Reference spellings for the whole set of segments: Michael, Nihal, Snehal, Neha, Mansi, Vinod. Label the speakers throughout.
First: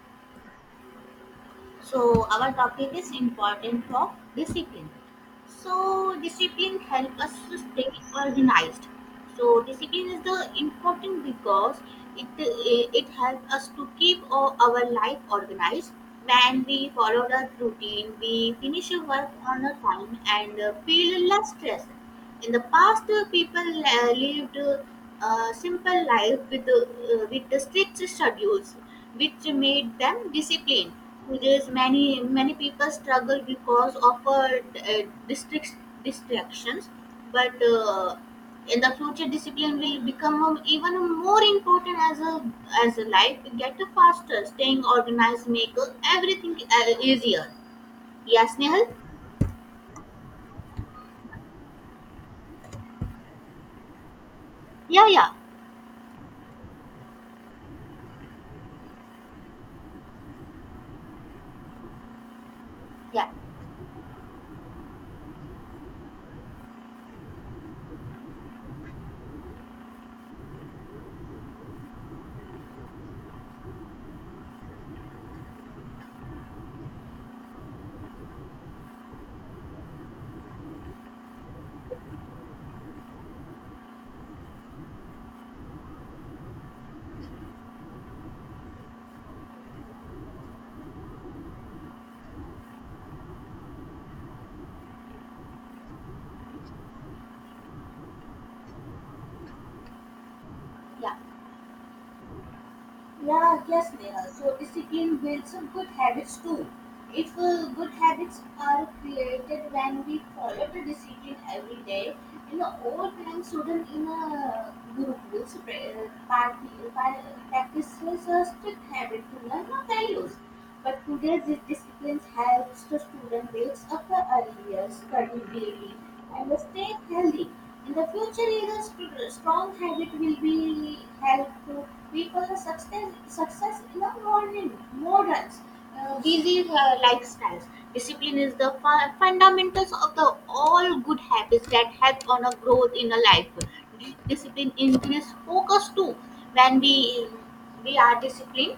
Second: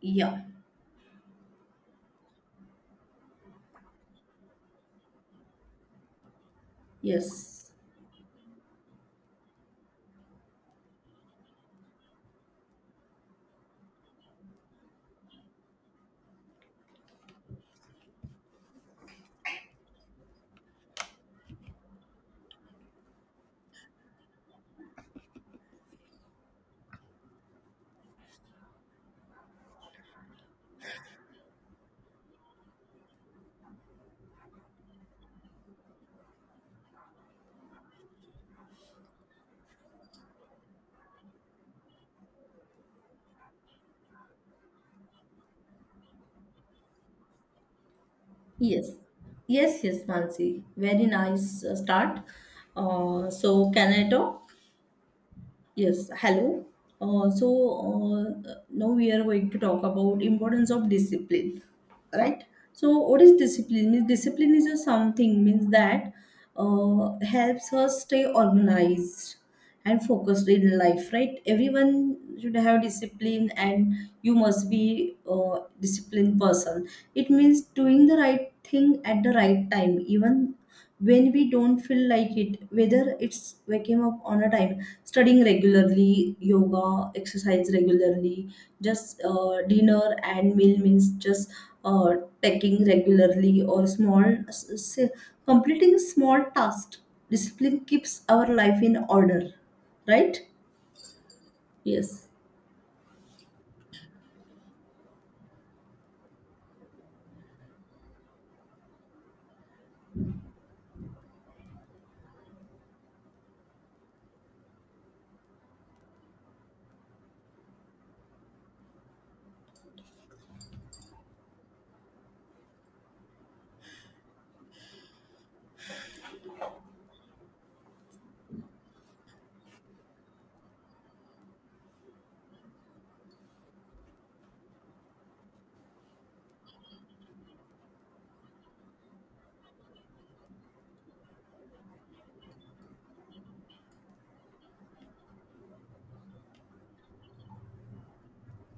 Speaker 1: Yeah,
Speaker 2: So our topic is important of discipline. So discipline helps us to
Speaker 1: yes,
Speaker 2: stay organized. So discipline is the important because it helps us to keep our life organized. When we follow the routine, we finish our work on a time and feel less stressed. In the past, people lived a simple life with the strict schedules, which made them disciplined. Whereas many people struggle because of district distractions, but in the future, discipline will become even more important as a life get faster. Staying organized make everything easier. Yeah,
Speaker 1: yes,
Speaker 2: Snehal.
Speaker 1: yes, Mansi. Very nice start. So, can I talk?
Speaker 2: Yeah, yeah,
Speaker 1: Yes, hello. Uh, so Now we are going to talk about importance of discipline, right? So what
Speaker 2: yeah,
Speaker 1: is discipline? Means discipline is a something means that helps us stay organized and focused in life, right? Everyone should have discipline, and you must be a disciplined person. It means doing the right thing at the right time, even when we don't feel like it, whether it's waking up on a time, studying regularly, yoga exercise regularly, just dinner and meal means just uh, taking regularly, or small completing small tasks. Discipline keeps our life in order, right?
Speaker 2: yeah.
Speaker 1: Yes,
Speaker 2: Yeah, yes, Neha. So discipline builds some good habits too. If good habits are created when we follow the discipline every day, you know, all time student in a group will party, par- practices a strict habit to learn our values. But today, this discipline helps the student builds up the earlier, study daily, and stay healthy. In the future years, strong habit will be help to people success in the modern busy lifestyles. Discipline is the fundamentals of the all good habits that help on a growth in a life. Discipline increase focus too. When we are disciplined,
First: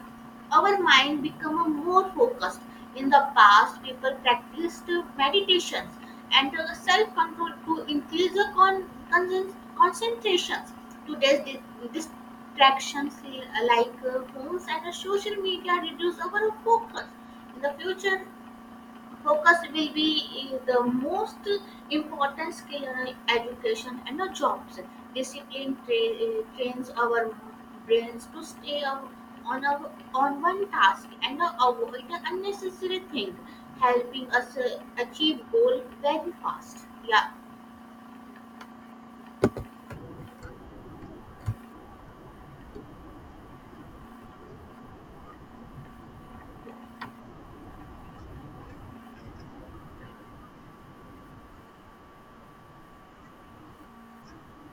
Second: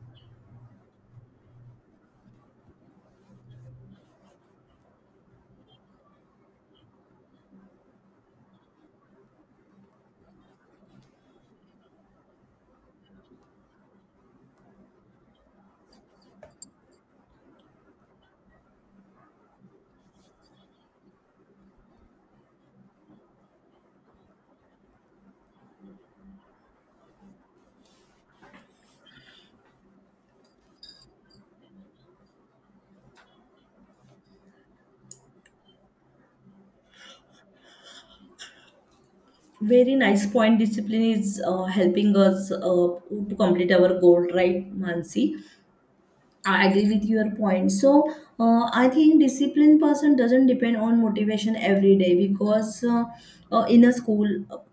Speaker 2: our mind become a more focused in the past people practiced meditations and self-control to increase the concentrations today's distractions like phones and social media reduce our focus in the future focus will be in the most important skill in education and the jobs discipline trains our brains to stay on on, a, on one task and avoid unnecessary thing helping us achieve goal very fast. Yeah.
Speaker 1: very nice point. Discipline is helping us to complete our goal, right, Mansi? I agree with your point. So I think disciplined person doesn't depend on motivation every day, because in a school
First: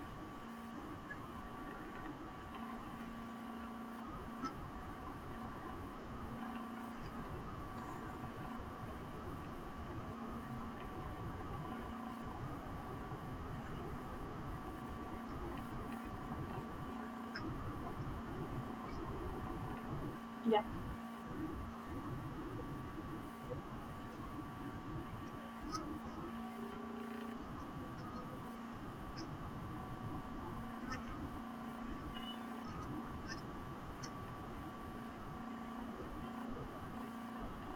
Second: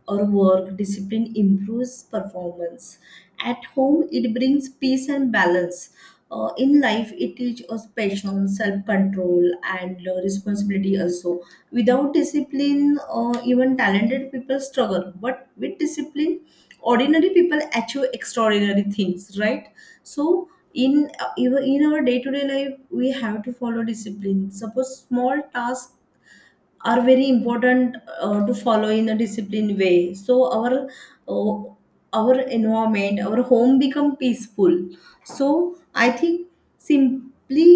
Speaker 1: or work, discipline improves performance. At home, it brings peace and balance. In life, it teaches us patience, self-control, and responsibility. Also, without discipline, even talented people struggle. But with discipline, ordinary people achieve extraordinary things. Right? So in, even in our day-to-day life, we have to follow discipline. Suppose small tasks are very important to follow in a disciplined way, so uh, our environment, our home become peaceful. So I think, simply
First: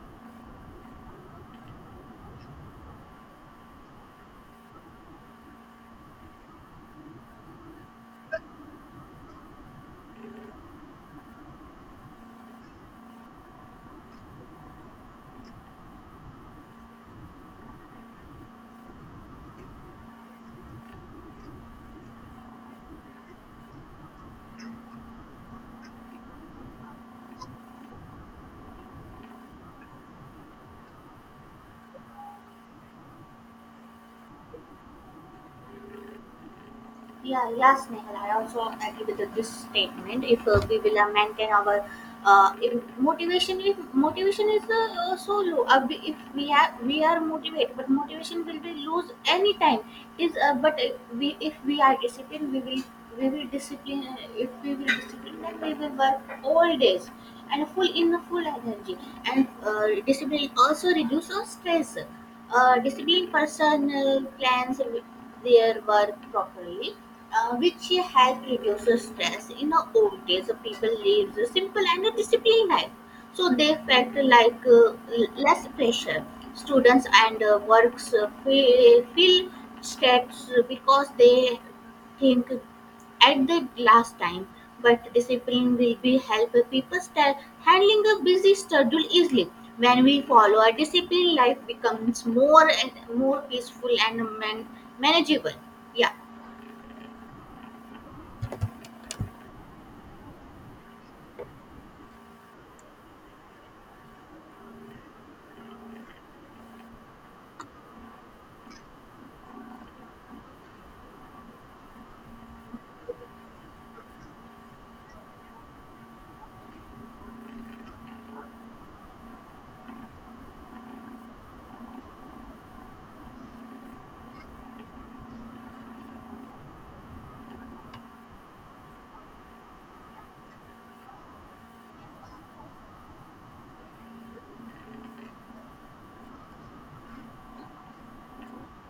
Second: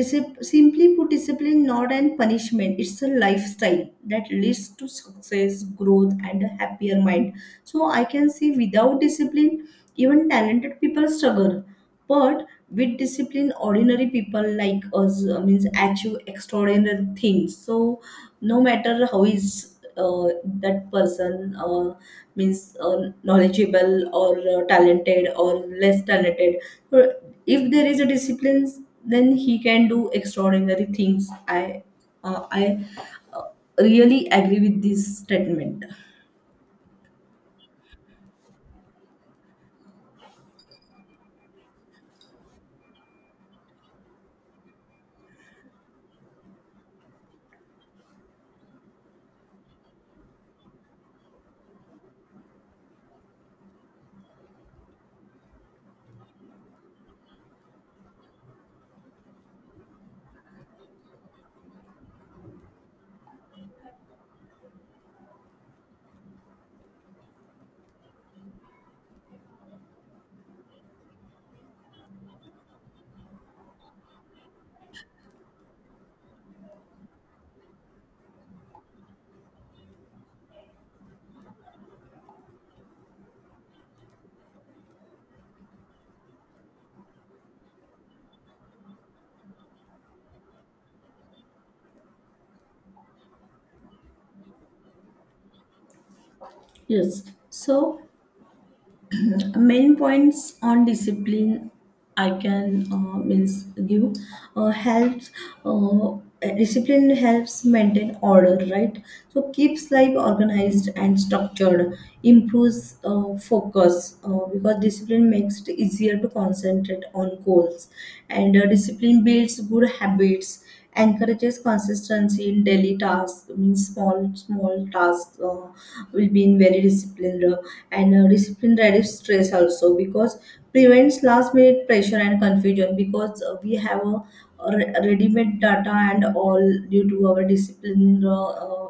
Speaker 1: disip- simply put, discipline not an punishment, it's a lifestyle that leads to success, growth, and a happier mind. So I can say, without discipline, even talented people struggle, but with discipline, ordinary people like us means achieve extraordinary things. So no matter how is that person means knowledgeable, or talented, or less talented, uh, if there is a discipline, then he can do extraordinary things. I uh, i uh, really agree with this statement.
Speaker 2: Yeah, yes, Nehal. I also agree with this statement. If we will maintain our uh, if if motivation is so low, if we are motivated, but motivation will be lose anytime. Is but we if we are disciplined, we will discipline. If we will discipline, then we will work all days and full in full energy and discipline also reduces stress. Disciplined person plans their work properly, which help reduces stress in the old days the people live a simple and a disciplined life so they felt like less pressure. Students and works feel stressed because they think at the last time, but discipline will be help people start handling a busy schedule easily. When we follow a discipline, life becomes more and more peaceful and manageable. Yeah.
Speaker 1: Yes, so main points on discipline, I can means give helps uh, discipline helps maintain order, right? So keeps life organized and structured. Improves focus, because discipline makes it easier to concentrate on goals. And discipline builds good habits, encourages consistency in daily tasks, means small small tasks will be in very disciplined. And discipline reduces stress also, because prevents last minute pressure and confusion, because we have a ready-made data and all, due to our discipline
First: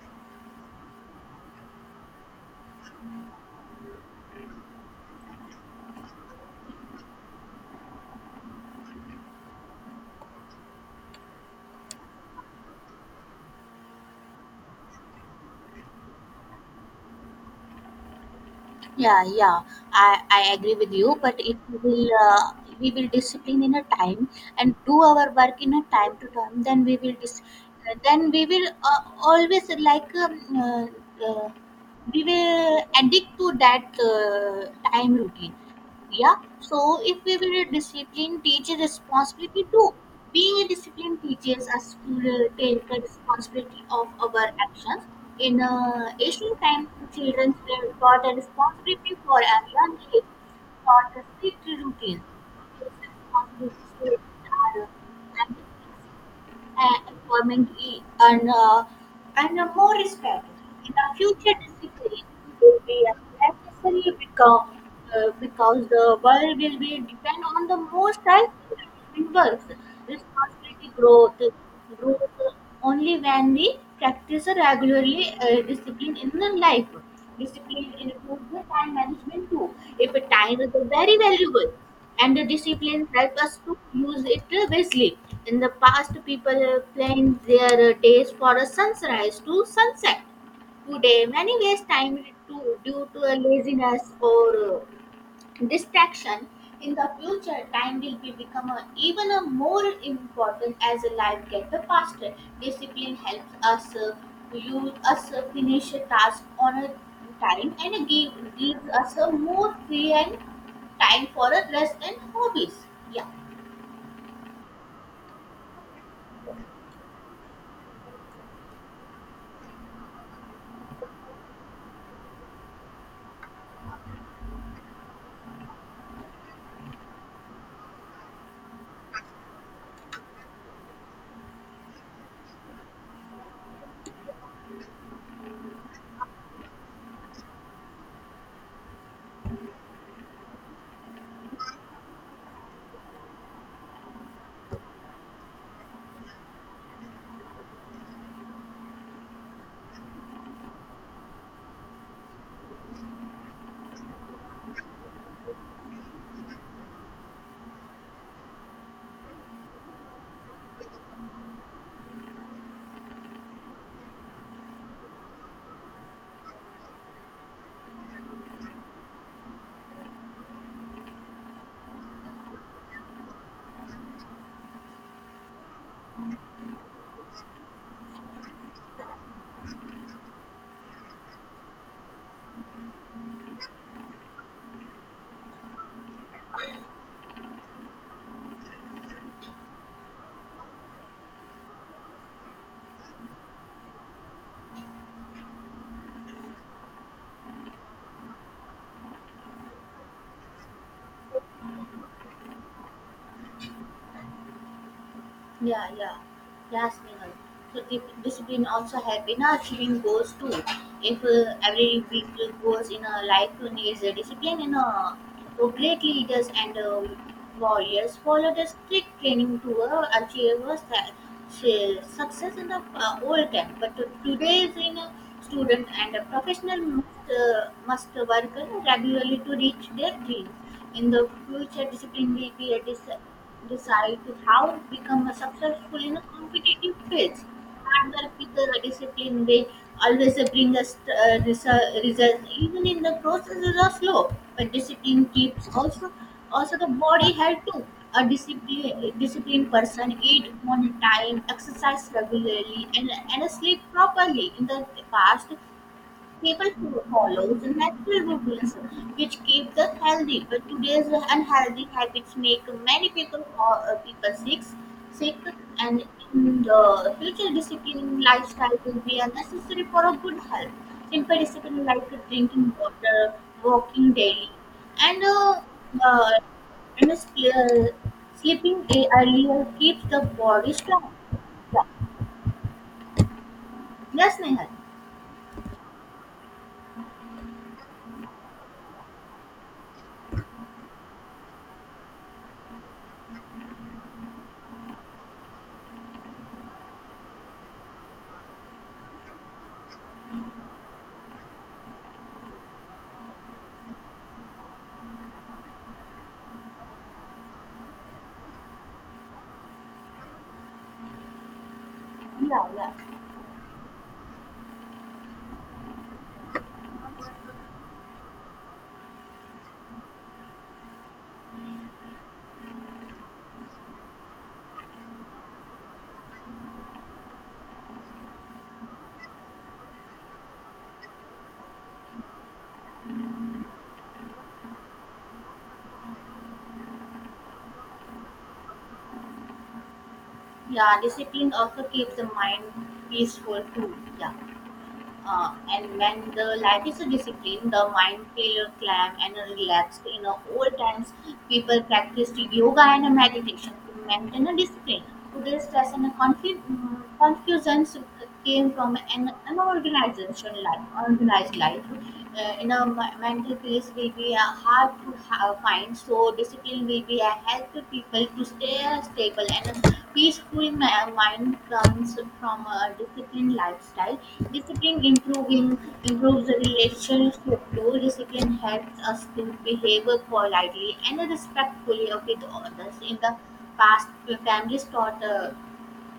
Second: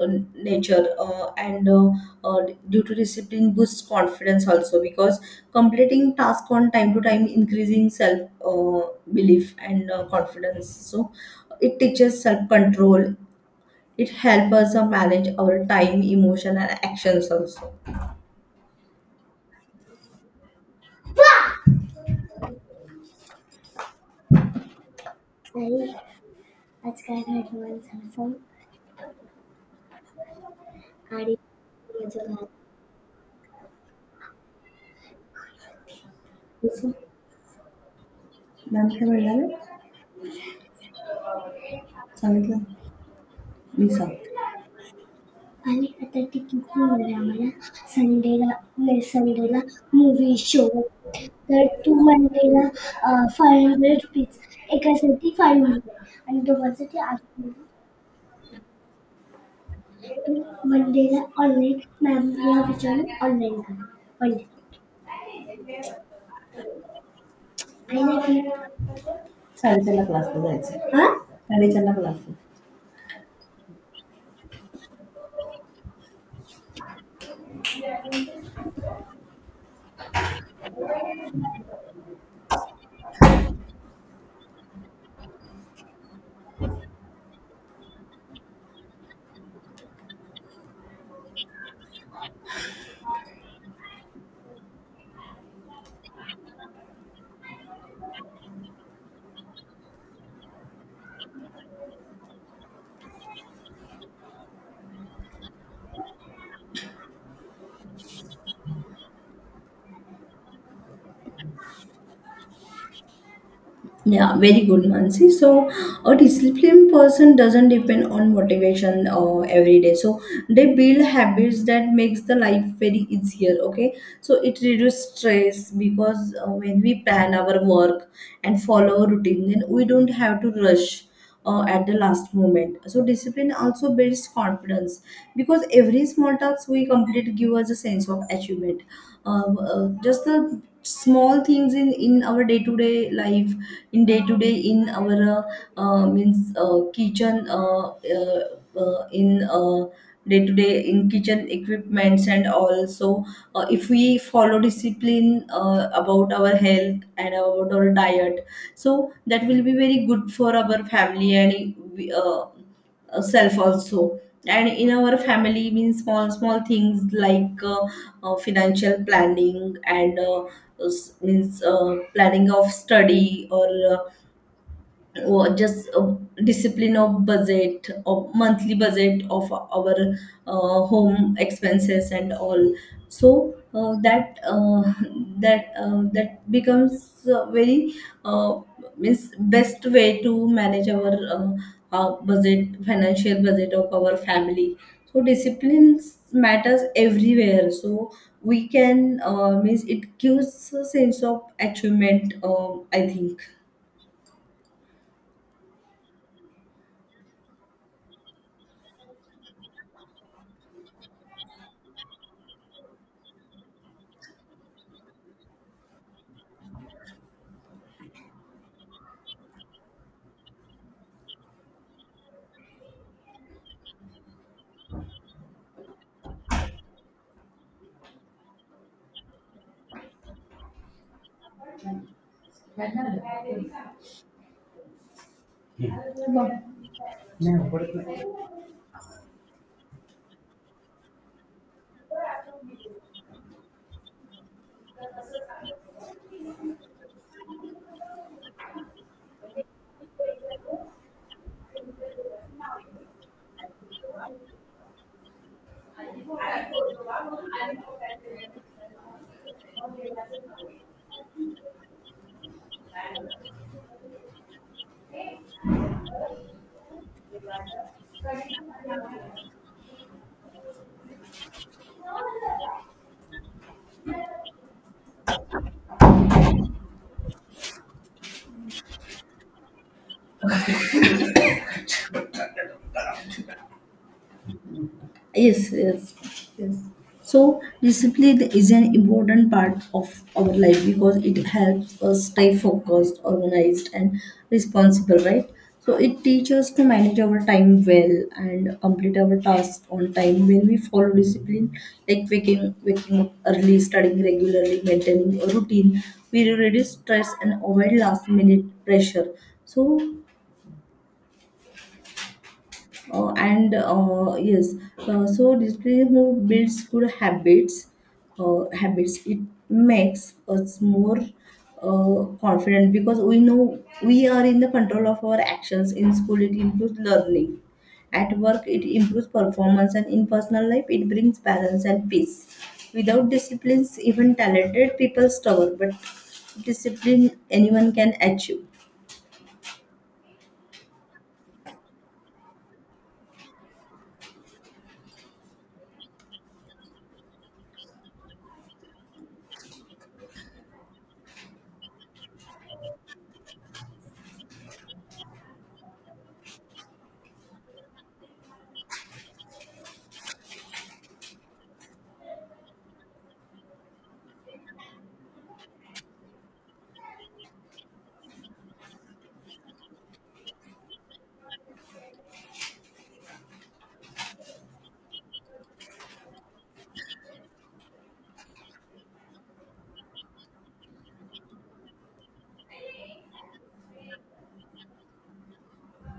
Speaker 1: uh, nature. And uh, Due to discipline boosts confidence also, because completing task on time to time, increasing self belief and confidence. So it teaches self control. It helps us manage our time, emotion, and actions also.
Speaker 2: Yeah, yeah, I agree with you, but if we will we will discipline in a time and do our work in a
Speaker 1: चालेल
Speaker 2: time to time. Then we will
Speaker 1: आजकाल advance
Speaker 2: then we will always like
Speaker 1: आणि
Speaker 2: uh,
Speaker 1: मजा
Speaker 2: we
Speaker 1: लागतो.
Speaker 2: will addict to that time routine. Yeah.
Speaker 1: असं.
Speaker 2: So if we were a disciplined teacher
Speaker 1: ma'am काय म्हणाले
Speaker 2: responsibility too. Being a disciplined teacher as to
Speaker 1: सांगितलं
Speaker 2: take the responsibility
Speaker 1: me
Speaker 2: of
Speaker 1: सांगते
Speaker 2: our actions. In
Speaker 1: आणि आता ती किती
Speaker 2: ancient times,
Speaker 1: म्हणले आम्हाला
Speaker 2: children were taught a
Speaker 1: संडेला नाही
Speaker 2: responsibility for
Speaker 1: संडेला
Speaker 2: a young age,
Speaker 1: movie show
Speaker 2: taught a strict
Speaker 1: तर तू
Speaker 2: routine.
Speaker 1: मंडेला
Speaker 2: These
Speaker 1: five
Speaker 2: responsibilities
Speaker 1: hundred rupees
Speaker 2: were,
Speaker 1: एकासाठी
Speaker 2: and
Speaker 1: फाईव्ह हंड्रेड आणि दोघांसाठी आठ
Speaker 2: employment and more respect.
Speaker 1: Hundred
Speaker 2: In the
Speaker 1: मंडेला
Speaker 2: future,
Speaker 1: ऑनलाईन
Speaker 2: discipline
Speaker 1: मॅमला
Speaker 2: will be
Speaker 1: विचारून
Speaker 2: as
Speaker 1: ऑनलाईन करा
Speaker 2: necessary
Speaker 1: पंडित
Speaker 2: because the world will be depend on the most
Speaker 1: साडेचारला
Speaker 2: self-driven.
Speaker 1: क्लासला
Speaker 2: Responsibility
Speaker 1: जायचं हां
Speaker 2: growth
Speaker 1: साडेचारला
Speaker 2: growth
Speaker 1: क्लासला.
Speaker 2: only when we practice regularly discipline in the life. Discipline includes the time management too. If a time is very valuable, and the discipline help us to use it wisely. In the past, people planned their days for a sunrise to sunset. Today, many waste time to, due to a laziness or distraction in the future time will be become a, even a more important as a life get the faster. Discipline helps us you us finish a task on a time and gives us a more free and time for a rest and hobbies. Yeah.
Speaker 1: Yeah, very good, Mansi. So, a disciplined person doesn't depend on motivation every day. So, they build habits that makes the life very easier. Okay, so it reduces stress, because when we plan our work and follow a routine, then we don't have to rush. At the last moment. So discipline also builds confidence, because every small task we complete gives us a sense of achievement. Just the small things in our day to day life, in day to day in our means kitchen uh, in day to day in kitchen equipments, and also if we follow discipline about our health and about our diet, so that will be very good for our family, and we, self also. And in our family means small small things like financial planning and means planning of study, or just discipline of budget, or monthly budget of our home expenses and all. So that becomes very uh, means best way to manage our budget, financial budget of our family. So discipline matters everywhere. So we can means it gives a sense of achievement, I think.
Speaker 2: Yeah, yeah. Yes, Vinod. So discipline also help in achieving goals too. If every week goals in a life needs a discipline in a so great leaders and warriors follow the strict training to achieve a success in the old time. But today is in a student and a professional must work regularly to reach their dreams. In the future, discipline will be a decide how to become a successful in a competitive field.
Speaker 1: Hmm.
Speaker 2: Hard work with the discipline will always bring us results even in the processes are slow, but discipline keeps also also the body health too. A disciplined person eat on time, exercise regularly, and sleep properly in the past. People who follow the natural routines which keep them healthy, but today's unhealthy habits make many people people sick, and in the future, disciplined lifestyle will be unnecessary for a good health. Simple discipline like drinking water, walking daily, and uh, uh, and sleeping earlier keeps the body strong. Yeah, yes, Nehal.
Speaker 1: Yes, yes, yes. So discipline is an important part of our life, because it helps us stay focused, organized, and responsible, right? So it teaches us to manage our time well and complete our tasks on time. When we follow discipline, like waking up early, studying regularly, maintaining a routine, we reduce stress and avoid last minute pressure. So
Speaker 2: Yeah, yeah.
Speaker 1: and yes, so discipline who builds good habits, it makes us more confident, because we know we are in the control of our actions. In school it improves learning, at work it improves performance, and in personal life it brings balance and peace. Without disciplines, even talented people struggle, but discipline anyone can achieve.
Speaker 2: Yeah, discipline also keeps the mind peaceful too. Yeah, and when the life is a discipline the mind feel calm and relaxed in old times people practiced yoga and meditation to maintain a discipline. Today's stress and confusions came from an unorganization life organized life in a mental peace will be hard to find so discipline will be a help to people to stay stable and a peaceful mind comes from a disciplined lifestyle. Discipline improving improves the relationship too. Discipline helps us to behave politely and respectfully with others in the past. Families taught uh,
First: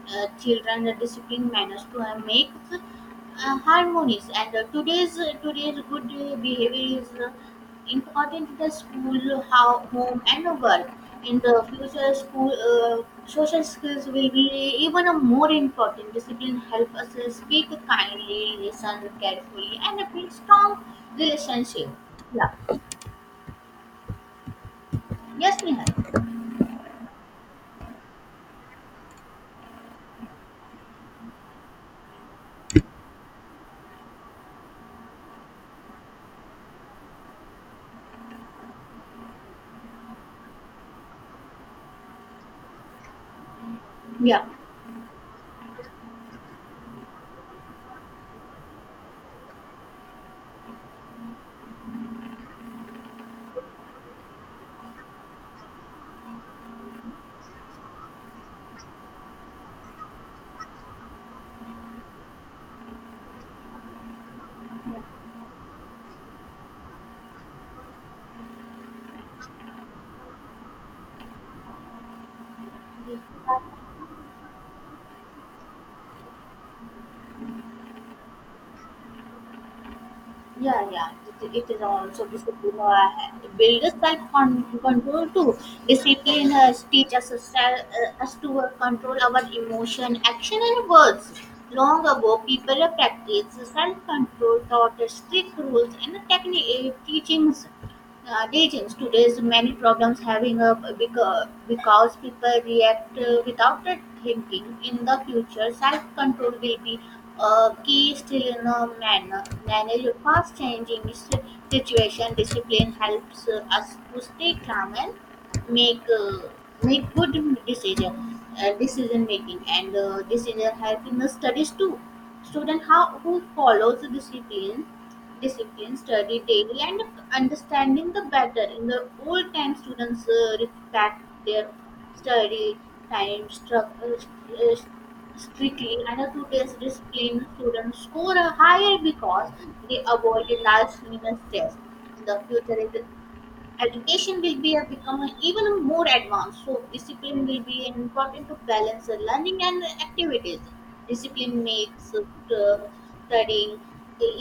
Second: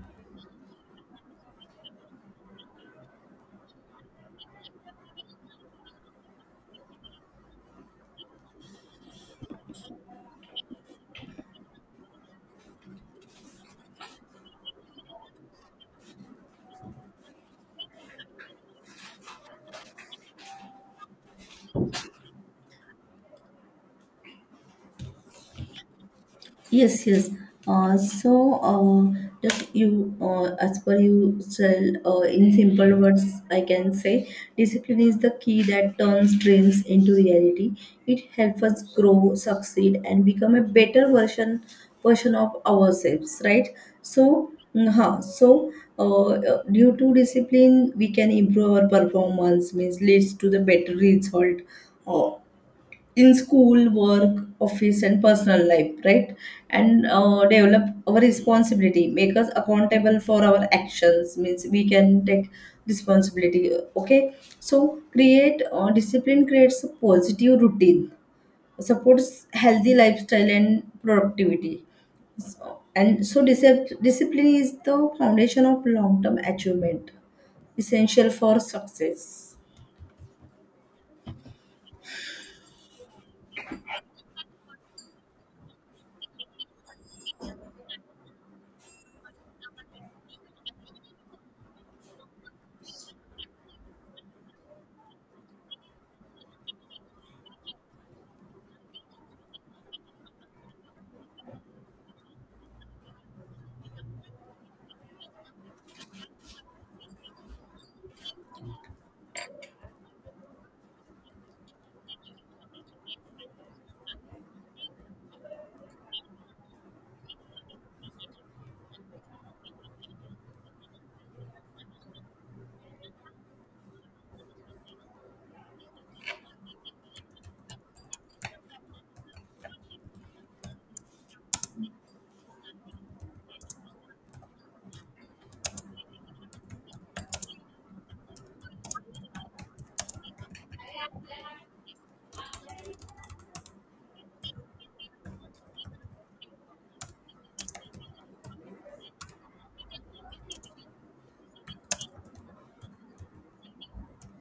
Speaker 2: uh, children the discipline manners to make harmonies and today's good behavior is important to the school how home and the work in the future school social skills will be even a more important. Discipline help us speak kindly, listen carefully, and build strong relationship. Yeah, yes, Nihal.
Speaker 1: Yes, yes. Uh, so, uh, just you, as per you said, in simple words, I can say discipline is the key that turns dreams into reality. It helps us grow, succeed, and become a better version of ourselves, right? So, due to discipline, we can improve our performance, means leads to the better result. Uh, in school, work, office, and personal life, right? And develop our responsibility, make us accountable for our actions, means we can take responsibility, okay? So, create discipline creates a positive routine, supports healthy lifestyle and productivity. So, and so,
Speaker 2: Yeah.
Speaker 1: discip- discipline is the foundation of long term achievement, essential for success.
Speaker 2: Yeah, yeah, it is also discipline builds self control too. Discipline teaches us to control our emotion, action, and words. Long ago, people practiced self control taught strict rules and technique teachings teachings today's many problems having a because people react without it thinking in the future self control will be a key still in a manner manage a fast changing situation. Discipline helps us to stay calm and make uh, make good decision decision making and decision help in the studies too. Student how who follows the discipline, study daily, and understanding the better. In the old time, students respect their study time uh, strictly, and the today's discipline students score higher because they avoid the last minute test. In the future, education will be a, become even a more advanced so discipline will be an important to balance the learning and activities. Discipline makes studying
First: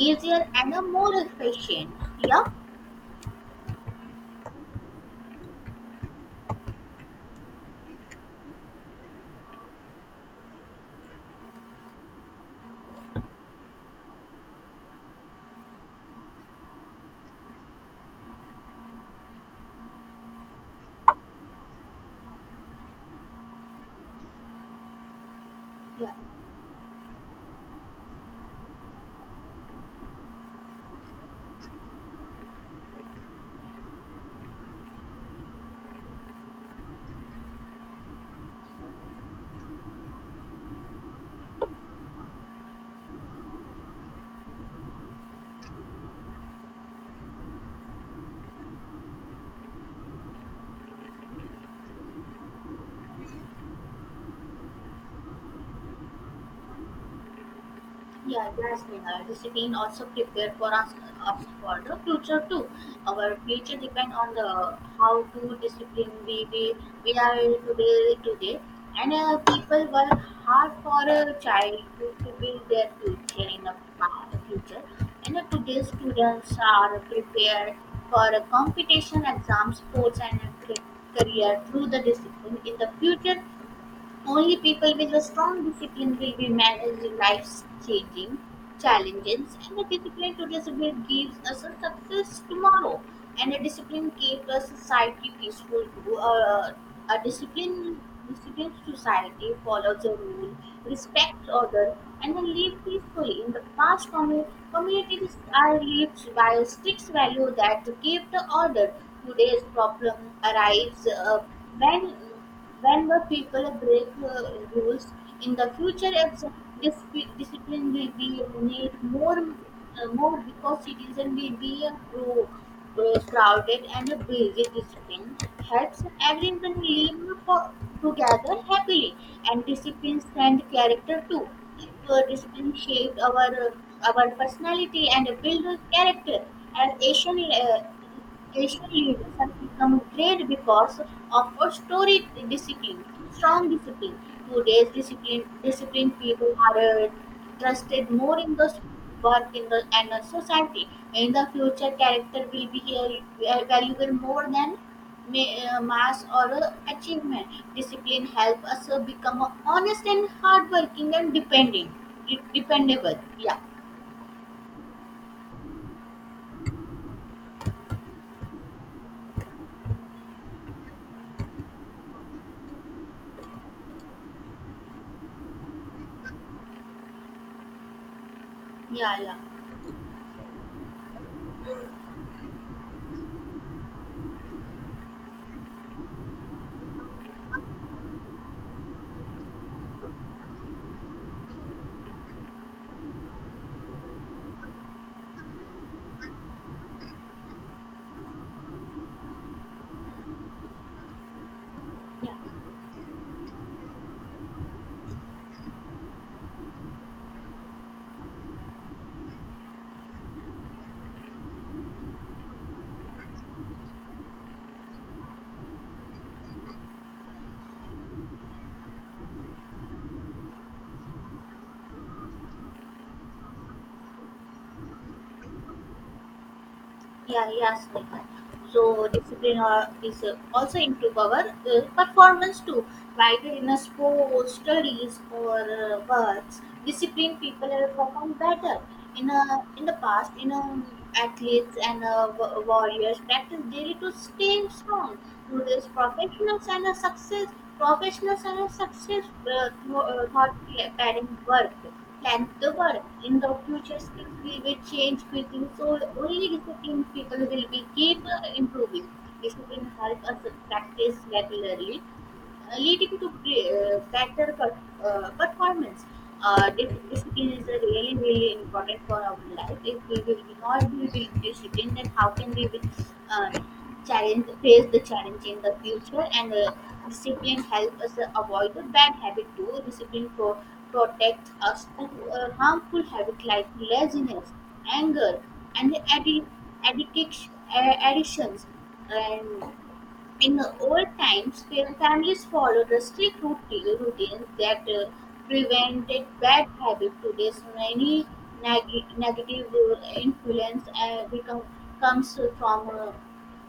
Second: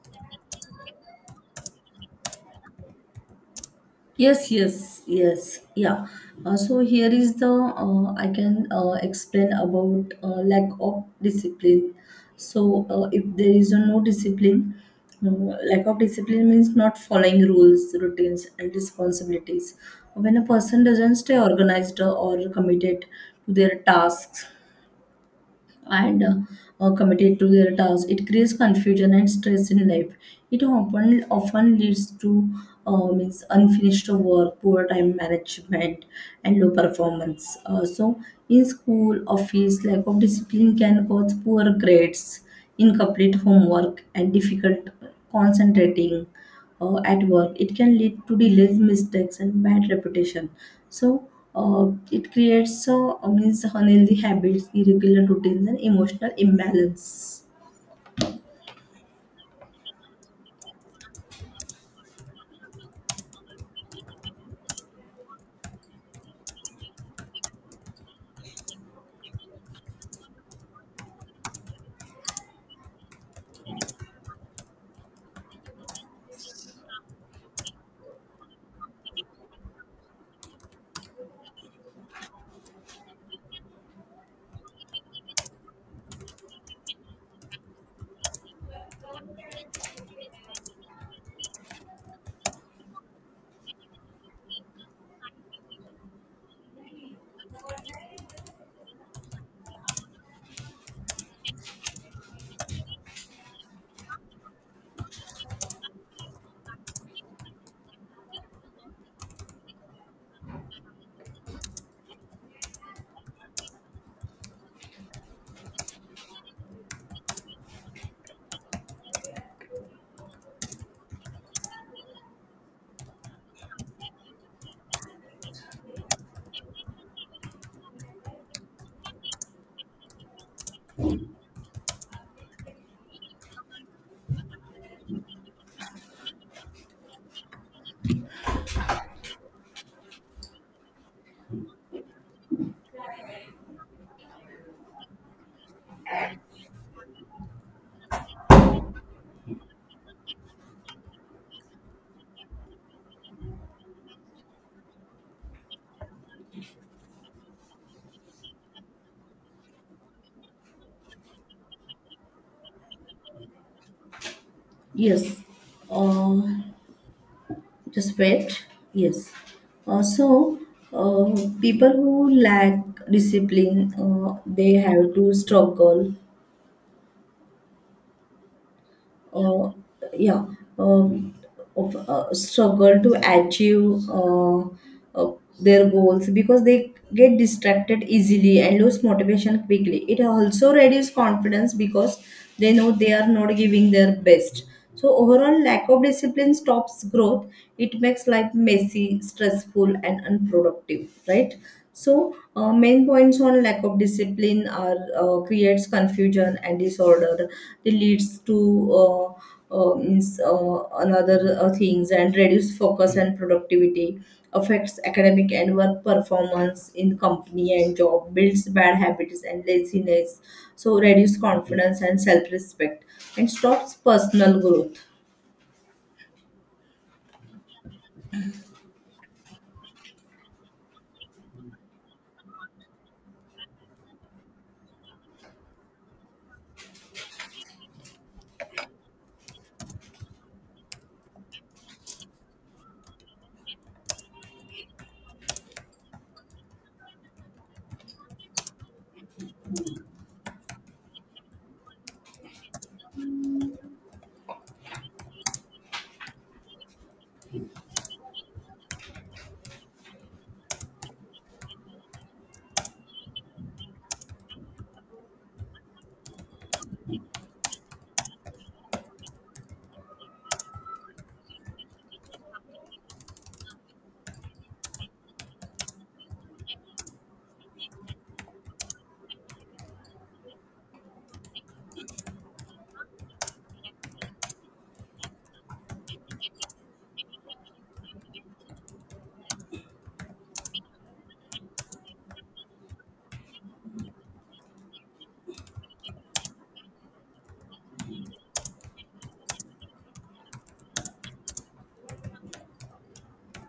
Speaker 2: easier and a more efficient. Yeah.
Speaker 1: Yes, yes, yes, yeah. So here is the, I can explain about lack of discipline. So if there is a no discipline, uh, lack of discipline means not following rules, routines, and responsibilities. When a person doesn't stay organized or committed to their tasks,
Speaker 2: Yeah.
Speaker 1: and committed to their tasks, it creates confusion and stress in life. It often leads to means unfinished work, poor time management, and low performance. So in school, office, lack of discipline can cause poor grades, incomplete homework, and difficult concentrating. At work it can lead to delays, mistakes, and bad reputation. So it creates means unhealthy habits, irregular routines, and emotional imbalance.
Speaker 2: Yeah, yes, Neha. Discipline also prepare for us, us for the future too. Our future depend on the how to discipline we are today today. And people work hard for a child to build their future in the future. And today's students are prepared for a competition, exams, sports, and a career through the discipline. In the future, only people with a strong discipline will be managing life's changing challenges, and the discipline today gives us a success tomorrow. And a discipline keeps a society peaceful too. A disciplined society follows a rule, respects others, and then live peacefully. In the past, communities are lived by a strict value that keep the order. Today's problem arrives when when were people break rules? In the future, it's discipline will be need more because citizen will be a crowded and a busy discipline helps everyone live together happily. And discipline and character too. Discipline shaped our personality and build character. And Asian leaders have become great because of a storied discipline, strong discipline. Today's disciplined people are trusted more in the work in the and the society. In the future, character will be valuable more than mass or achievement. Discipline help us become honest and hardworking and dependable. Yeah,
Speaker 1: Yes, uh, just wait. Yes, uh, so uh, people who lack discipline, they have to struggle.
Speaker 2: yeah, yeah,
Speaker 1: uh, yeah, um, Struggle to achieve uh, their goals, because they get distracted easily and lose motivation quickly. It also reduces confidence, because they know they are not giving their best. So overall, lack of discipline stops growth. It makes life messy, stressful, and unproductive. Right.
Speaker 2: yeah.
Speaker 1: So, main points on lack of discipline are, creates confusion and disorder. It leads to another things, and reduce focus and productivity. Affects academic and work performance in company and job. Builds bad habits and laziness. So, reduce confidence and self respect, and stops personal growth.
Speaker 2: Yeah, yes, Michael. So discipline or is also improve our performance too. Whether in a sport, studies, or works, discipline people perform better. In the past, you know, athletes and warriors practice daily to stay strong. Today's professionals and a success professionals and a success through, thought parent work like the world. In the future, skills will be changed quickly, so only disciplined people will be keep improving. Discipline helps us practice regularly, leading to better performance. Discipline is a really, really important for our life. If we will not be disciplined, then how can we will, uh, challenge face the challenge in the future? And discipline helps us avoid the bad habit too. Protects us from harmful habit like laziness, anger, and addict- addictions. And in the old times, families followed routines that prevented bad habits. Today's many negative influence comes from uh,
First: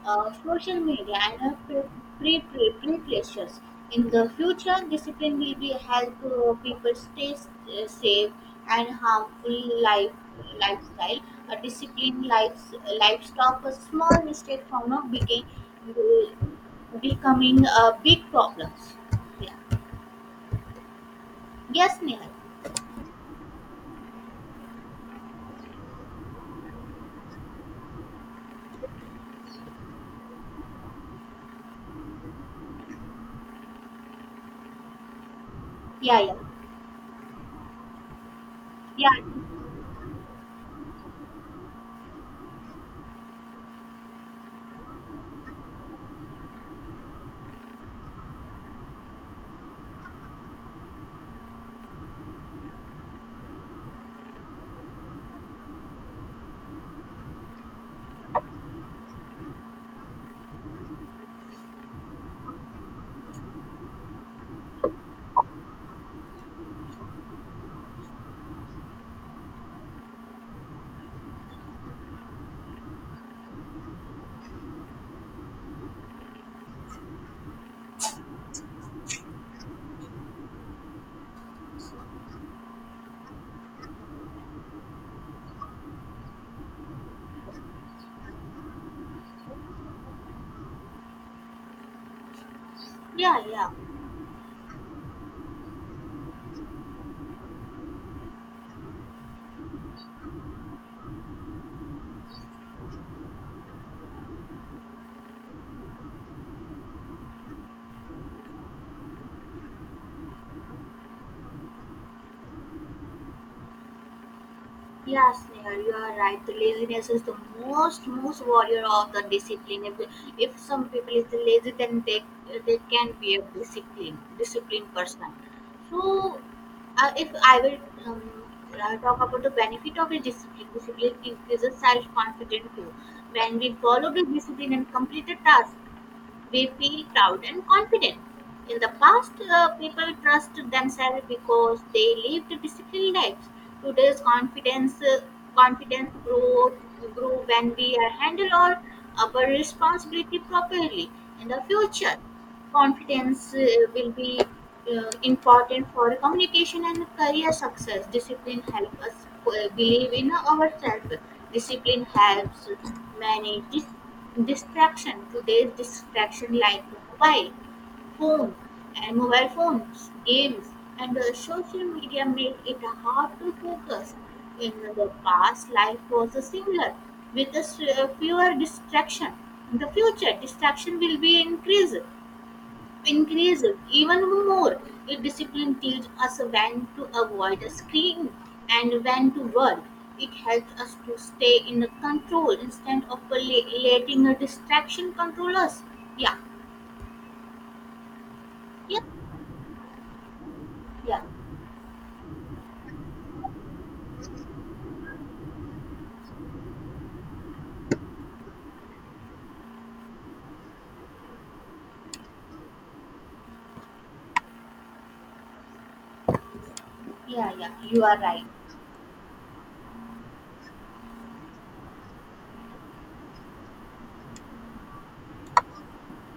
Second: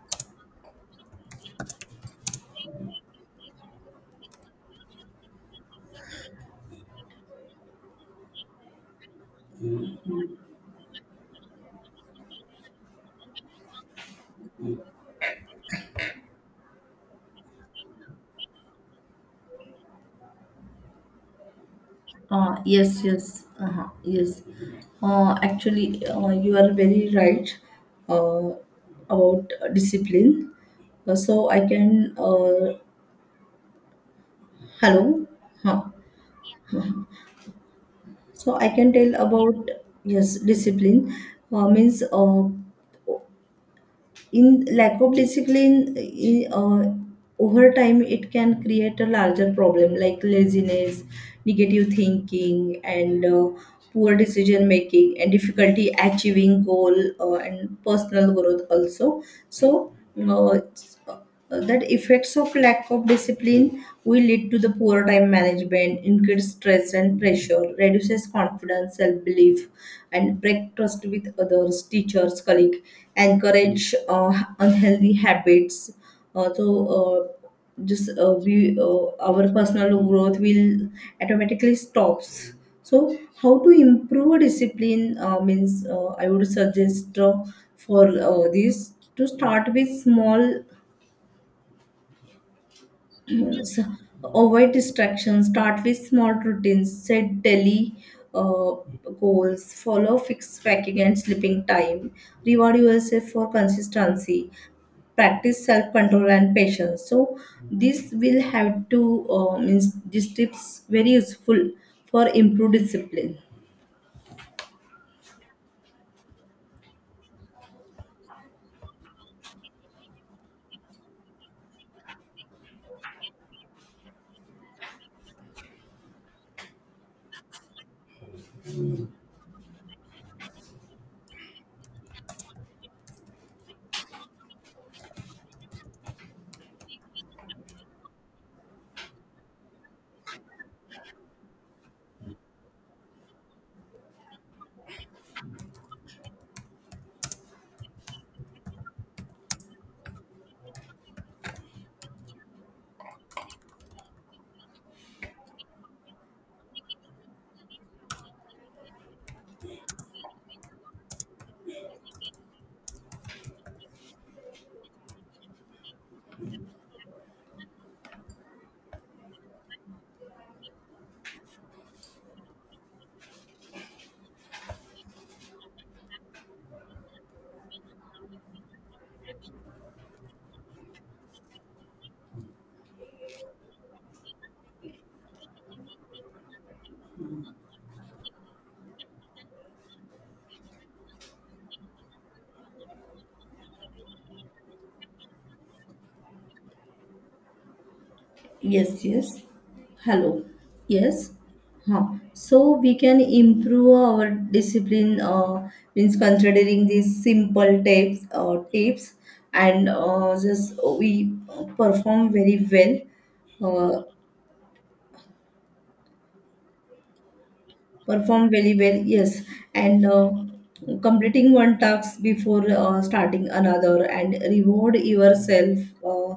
Speaker 2: uh, social media and pre-pressures. In the future, discipline will be help people stay safe and harmful lifestyle. A disciplined life stop a small mistake from not begin, uh, becoming a big problems. Yeah. Yes, Nihal.
Speaker 1: Yes, yes, uh, yes. Actually, you are very right uh, about discipline. So I can, hello, huh.
Speaker 2: Yeah, yeah,
Speaker 1: So I can tell
Speaker 2: yeah,
Speaker 1: about yes, discipline means in lack of discipline in, over time, it can create a larger problem like laziness, negative thinking, and poor decision making, and difficulty achieving goal, and personal growth also. So uh, that effects of lack of discipline will lead to the poor time management, increased stress and pressure, reduces confidence, self-belief, and break trust with others, teachers, colleague, encourage unhealthy habits. So just we Our personal growth will automatically stops. So how to improve discipline, means I would suggest for this to start with small.
Speaker 2: yeah, yeah.
Speaker 1: Yes, avoid distractions, start with small routines, set daily uh, goals, follow fixed tracking and sleeping time, reward yourself for consistency, practice self control and patience. So, this will have to, means, these tips very useful for improved discipline.
Speaker 2: Yes, Neha, you are right. The laziness is the most warrior of the discipline. If some people is lazy, then they can be a disciplined person. So, if I will um, talk about the benefit of a discipline increases self confidence too. When we follow the discipline and complete the task, we feel proud and confident. In the past, people trust themselves because they lived disciplined lives. Today's confidence growth grew when we handle all our responsibility properly. In the future, confidence will be important for communication and career success. Discipline helps us believe in ourselves. Discipline helps manage distraction. Today's distraction like mobile phone mobile phones, games, and social media make it hard to focus. In the past, life was similar with fewer distraction. In the future, distraction will be increased even more. A discipline teaches us when to avoid a screen and when to work. It helps us to stay in the control instead of letting a distraction control us. Yeah, yeah,
Speaker 1: Yes, yes. Hello.
Speaker 2: yeah,
Speaker 1: Yes. Huh. So we can improve our discipline, means considering these simple tips, and just we perform very well,
Speaker 2: yeah, yeah. You are right.
Speaker 1: perform very well. Yes, and completing one task before starting another, and reward yourself uh,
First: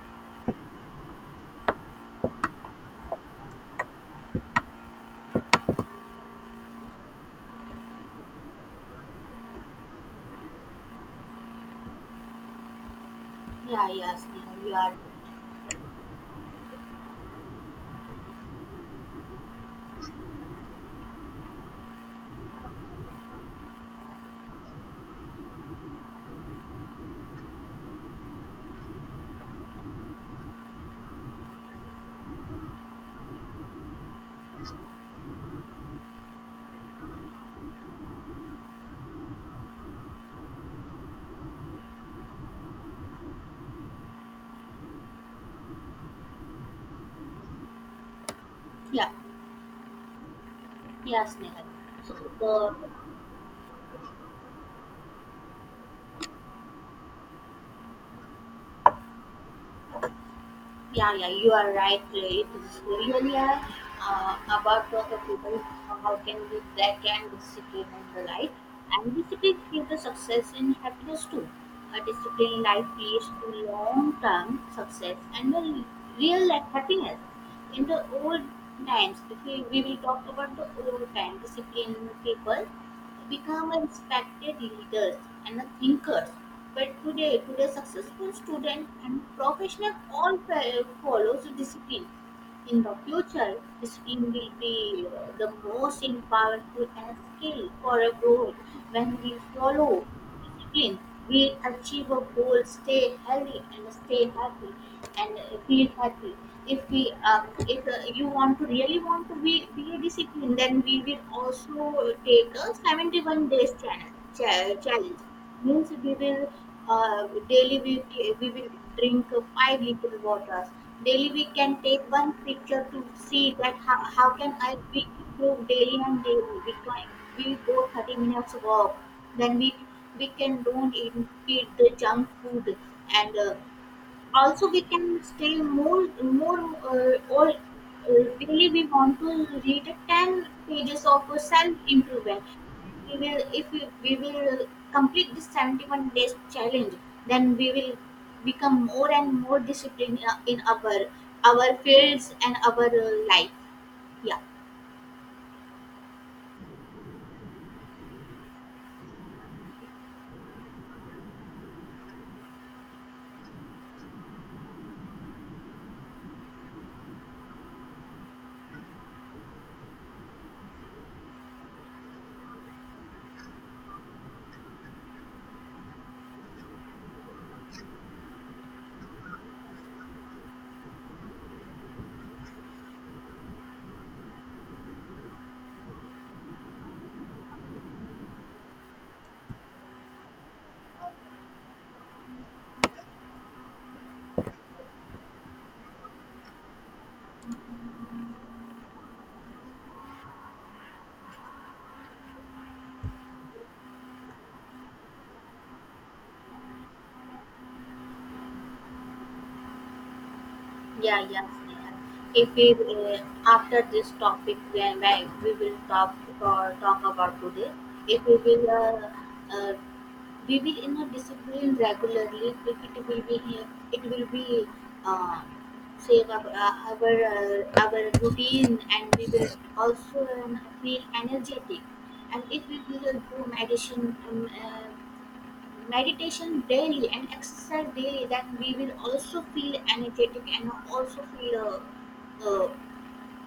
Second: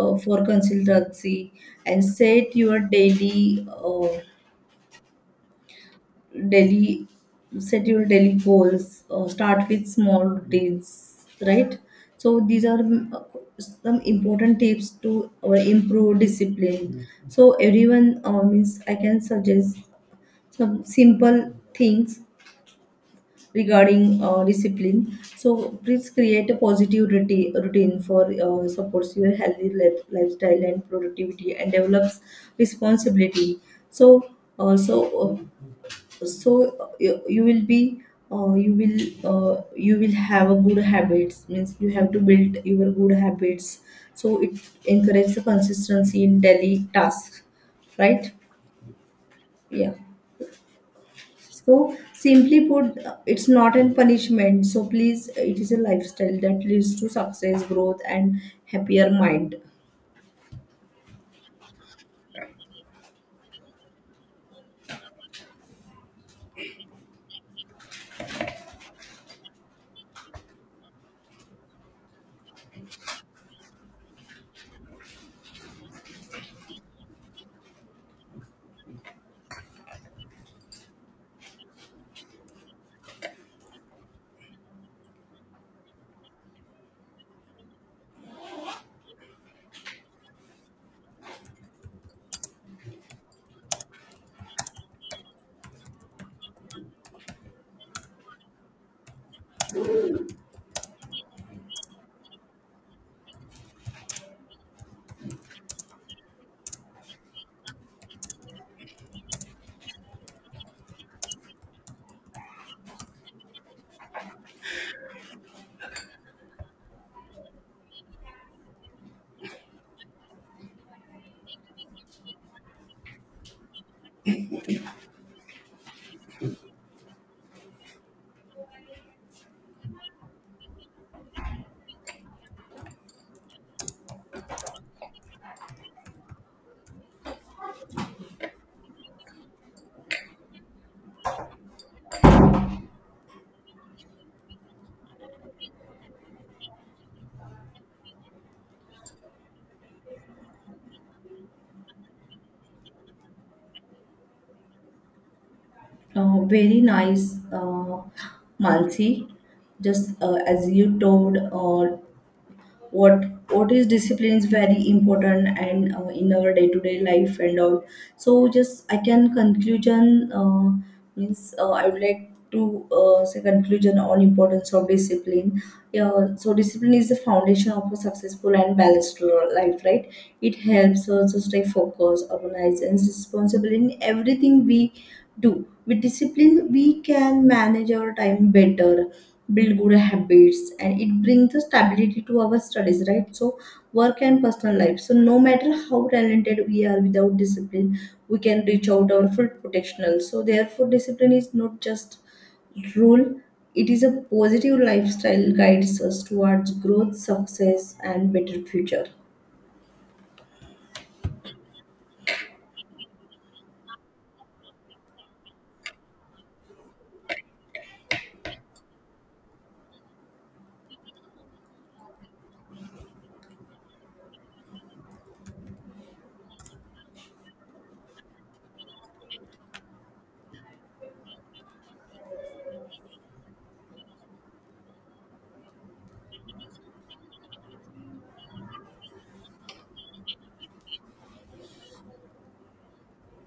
Speaker 1: for consistency, and set your daily daily set your daily goals, start with small routines, right? So these are
Speaker 2: Yeah,
Speaker 1: some
Speaker 2: yeah,
Speaker 1: important
Speaker 2: Snehal, you
Speaker 1: tips
Speaker 2: are.
Speaker 1: to improve discipline. So everyone, means I can suggest some simple things regarding discipline. So please create a positive routine for, supports your healthy life, lifestyle and productivity, and develops responsibility, so also. So you will be, uh, you will you will have a good habits, means you have to build your good habits, so it encourages the consistency in daily tasks, right?
Speaker 2: Yeah,
Speaker 1: Yeah,
Speaker 2: yeah, Snehal.
Speaker 1: so
Speaker 2: So
Speaker 1: simply
Speaker 2: the
Speaker 1: put it's not a punishment, so please, it is a lifestyle that leads to success, growth, and happier mind.
Speaker 2: Yeah, yeah, you are right. It is really, about what the people, how can we that can discipline and the life. And discipline creates the success and happiness too. A disciplined life leads to long-term success and a real life happiness. In the old times, if we will talk about the old time disciplined people become a respected leaders and a thinkers. But today successful student and professional all follows discipline. In the future, skill will be the most powerful and skill for a goal. When we follow discipline, we achieve a goal, stay healthy and stay happy and feel happy. If if you want to really want to be a discipline, then we will also take a 71 days challenge. Challenge means uh, daily we, we will drink five little waters. Daily we can take one picture to see that how can I we improve daily, and daily we can we go 30 minutes walk. Then we can don't eat the junk food, and also, we can stay more, or really we want to read a 10 pages of self improvement. We will, if we will complete this 71 days challenge, then we will become more and more disciplined in our fields and our, life. Yeah.
Speaker 1: Very nice, Mansi. Just as you told, what what is discipline is very important, and in our day to day life and all. So just I can conclusion, means I would like to say conclusion on importance of discipline. Yeah, so discipline is the foundation of a successful and balanced life, right? It helps us to stay focused, organized, and responsible in everything we do. With discipline, we can manage our time better, build good habits, and it brings the stability to our studies, right? So work and personal life. So no matter how talented we are, without discipline, we can reach out our full potential. So therefore, discipline is not just rule, it is a positive lifestyle guides us towards growth, success, and better future.
Speaker 2: Yeah, yeah, Sneha. If we, after this topic, when we will talk about today, if we will we will in a discipline regularly, it will be it will be uh, save our our routine and we will also, feel energetic. And if we will do meditation daily and exercise daily, then we will also feel energetic and also feel uh, uh,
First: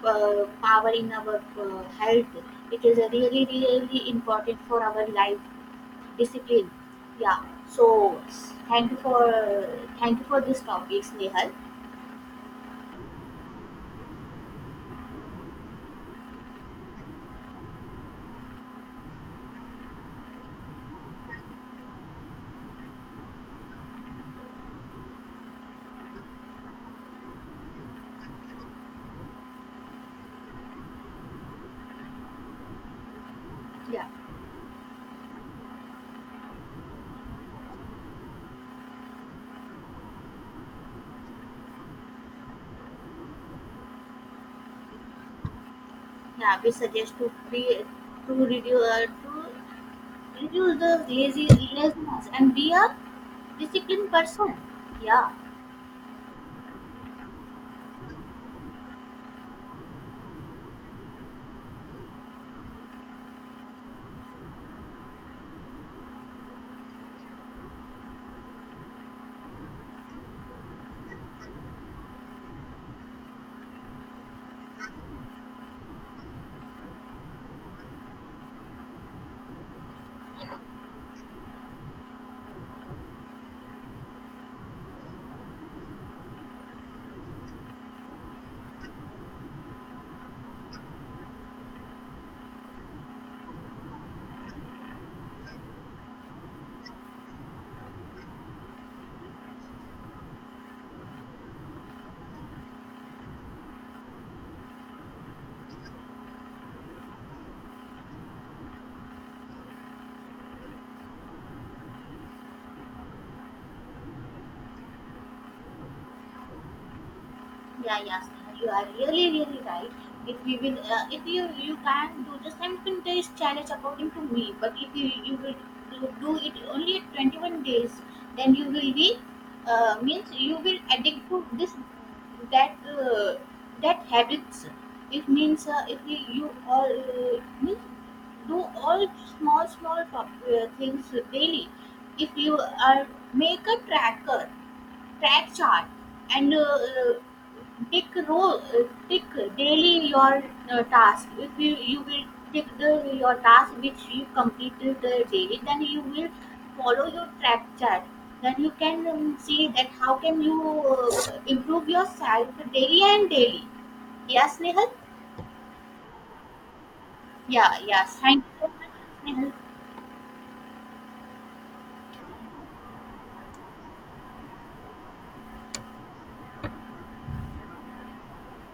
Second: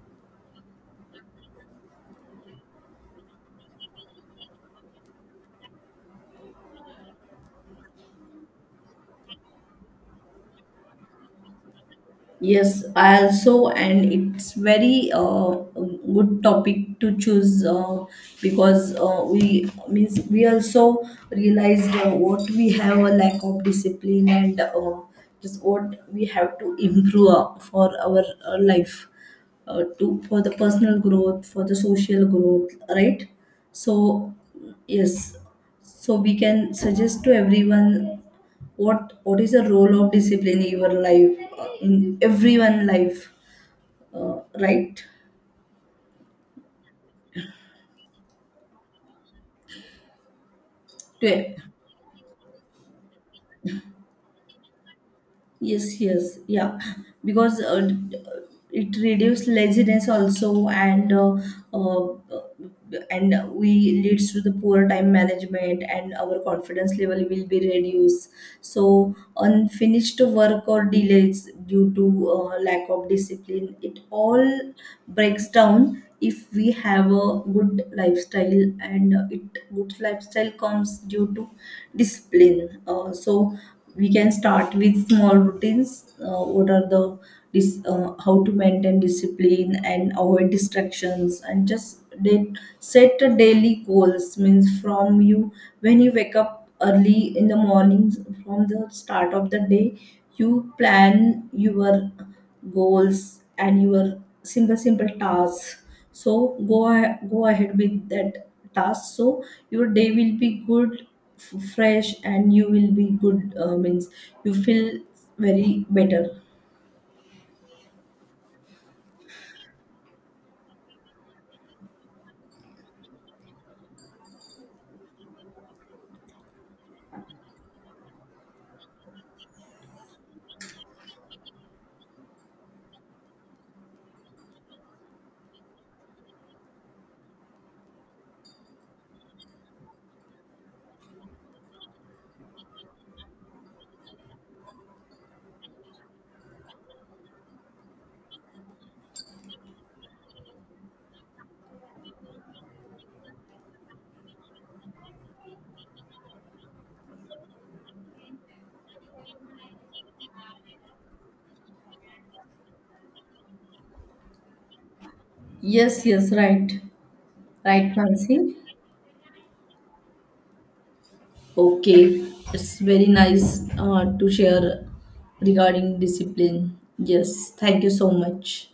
Speaker 2: power in our, health. It is a really, really important for our life, discipline. Yeah. So thank you for, thank you for this topic, nehal.
Speaker 1: Yes, I also, and it's very good topic to choose, because we means we also realized what we have a lack of discipline, and just what we have to improve for our life, to for the personal growth, for the social growth, right?
Speaker 2: Yeah.
Speaker 1: So yes, so we can suggest to everyone what is the role of discipline in your life, in everyone life, right?
Speaker 2: Yeah, we suggest to be to reduce, to reduce the lazy
Speaker 1: To
Speaker 2: laziness and be a disciplined person. Yeah.
Speaker 1: yes, yes, yeah, because it reduces laziness also, uh, and we leads to the poor time management, and our confidence level will be reduced. So unfinished work or delays due to lack of discipline, it all breaks down. If we have a good lifestyle, and it good lifestyle comes due to discipline. So we can start with small routines, what are the how to maintain discipline, and avoid distractions, and just set a daily goals. Means from you, when you wake up early in the mornings, from the start of the day, you plan your goals and your simple simple tasks, so go ahead with that task, so your day will be good, fresh, and you will be good, means you feel very better.
Speaker 2: Yeah, yes, you are really, really right. If we will, if you, you can do the 7 days challenge according to me, but if you, you will do it only at 21 days, then you will be, means you will addict to this, that, that habits. It means, if you all, means do all small things daily. If you are make a track chart, and tick row uh, tick daily your, task. If you will tick the your task which you completed, daily, then you will follow your track chart. Then you can, see that how can you, improve yourself daily and daily. Yes, nehal.
Speaker 1: Yes, yes, right.
Speaker 2: Yeah,
Speaker 1: Right,
Speaker 2: yes,
Speaker 1: Nancy.
Speaker 2: thank you so much, nehal.
Speaker 1: Okay, it's very nice to share regarding discipline. Yes, thank you so much.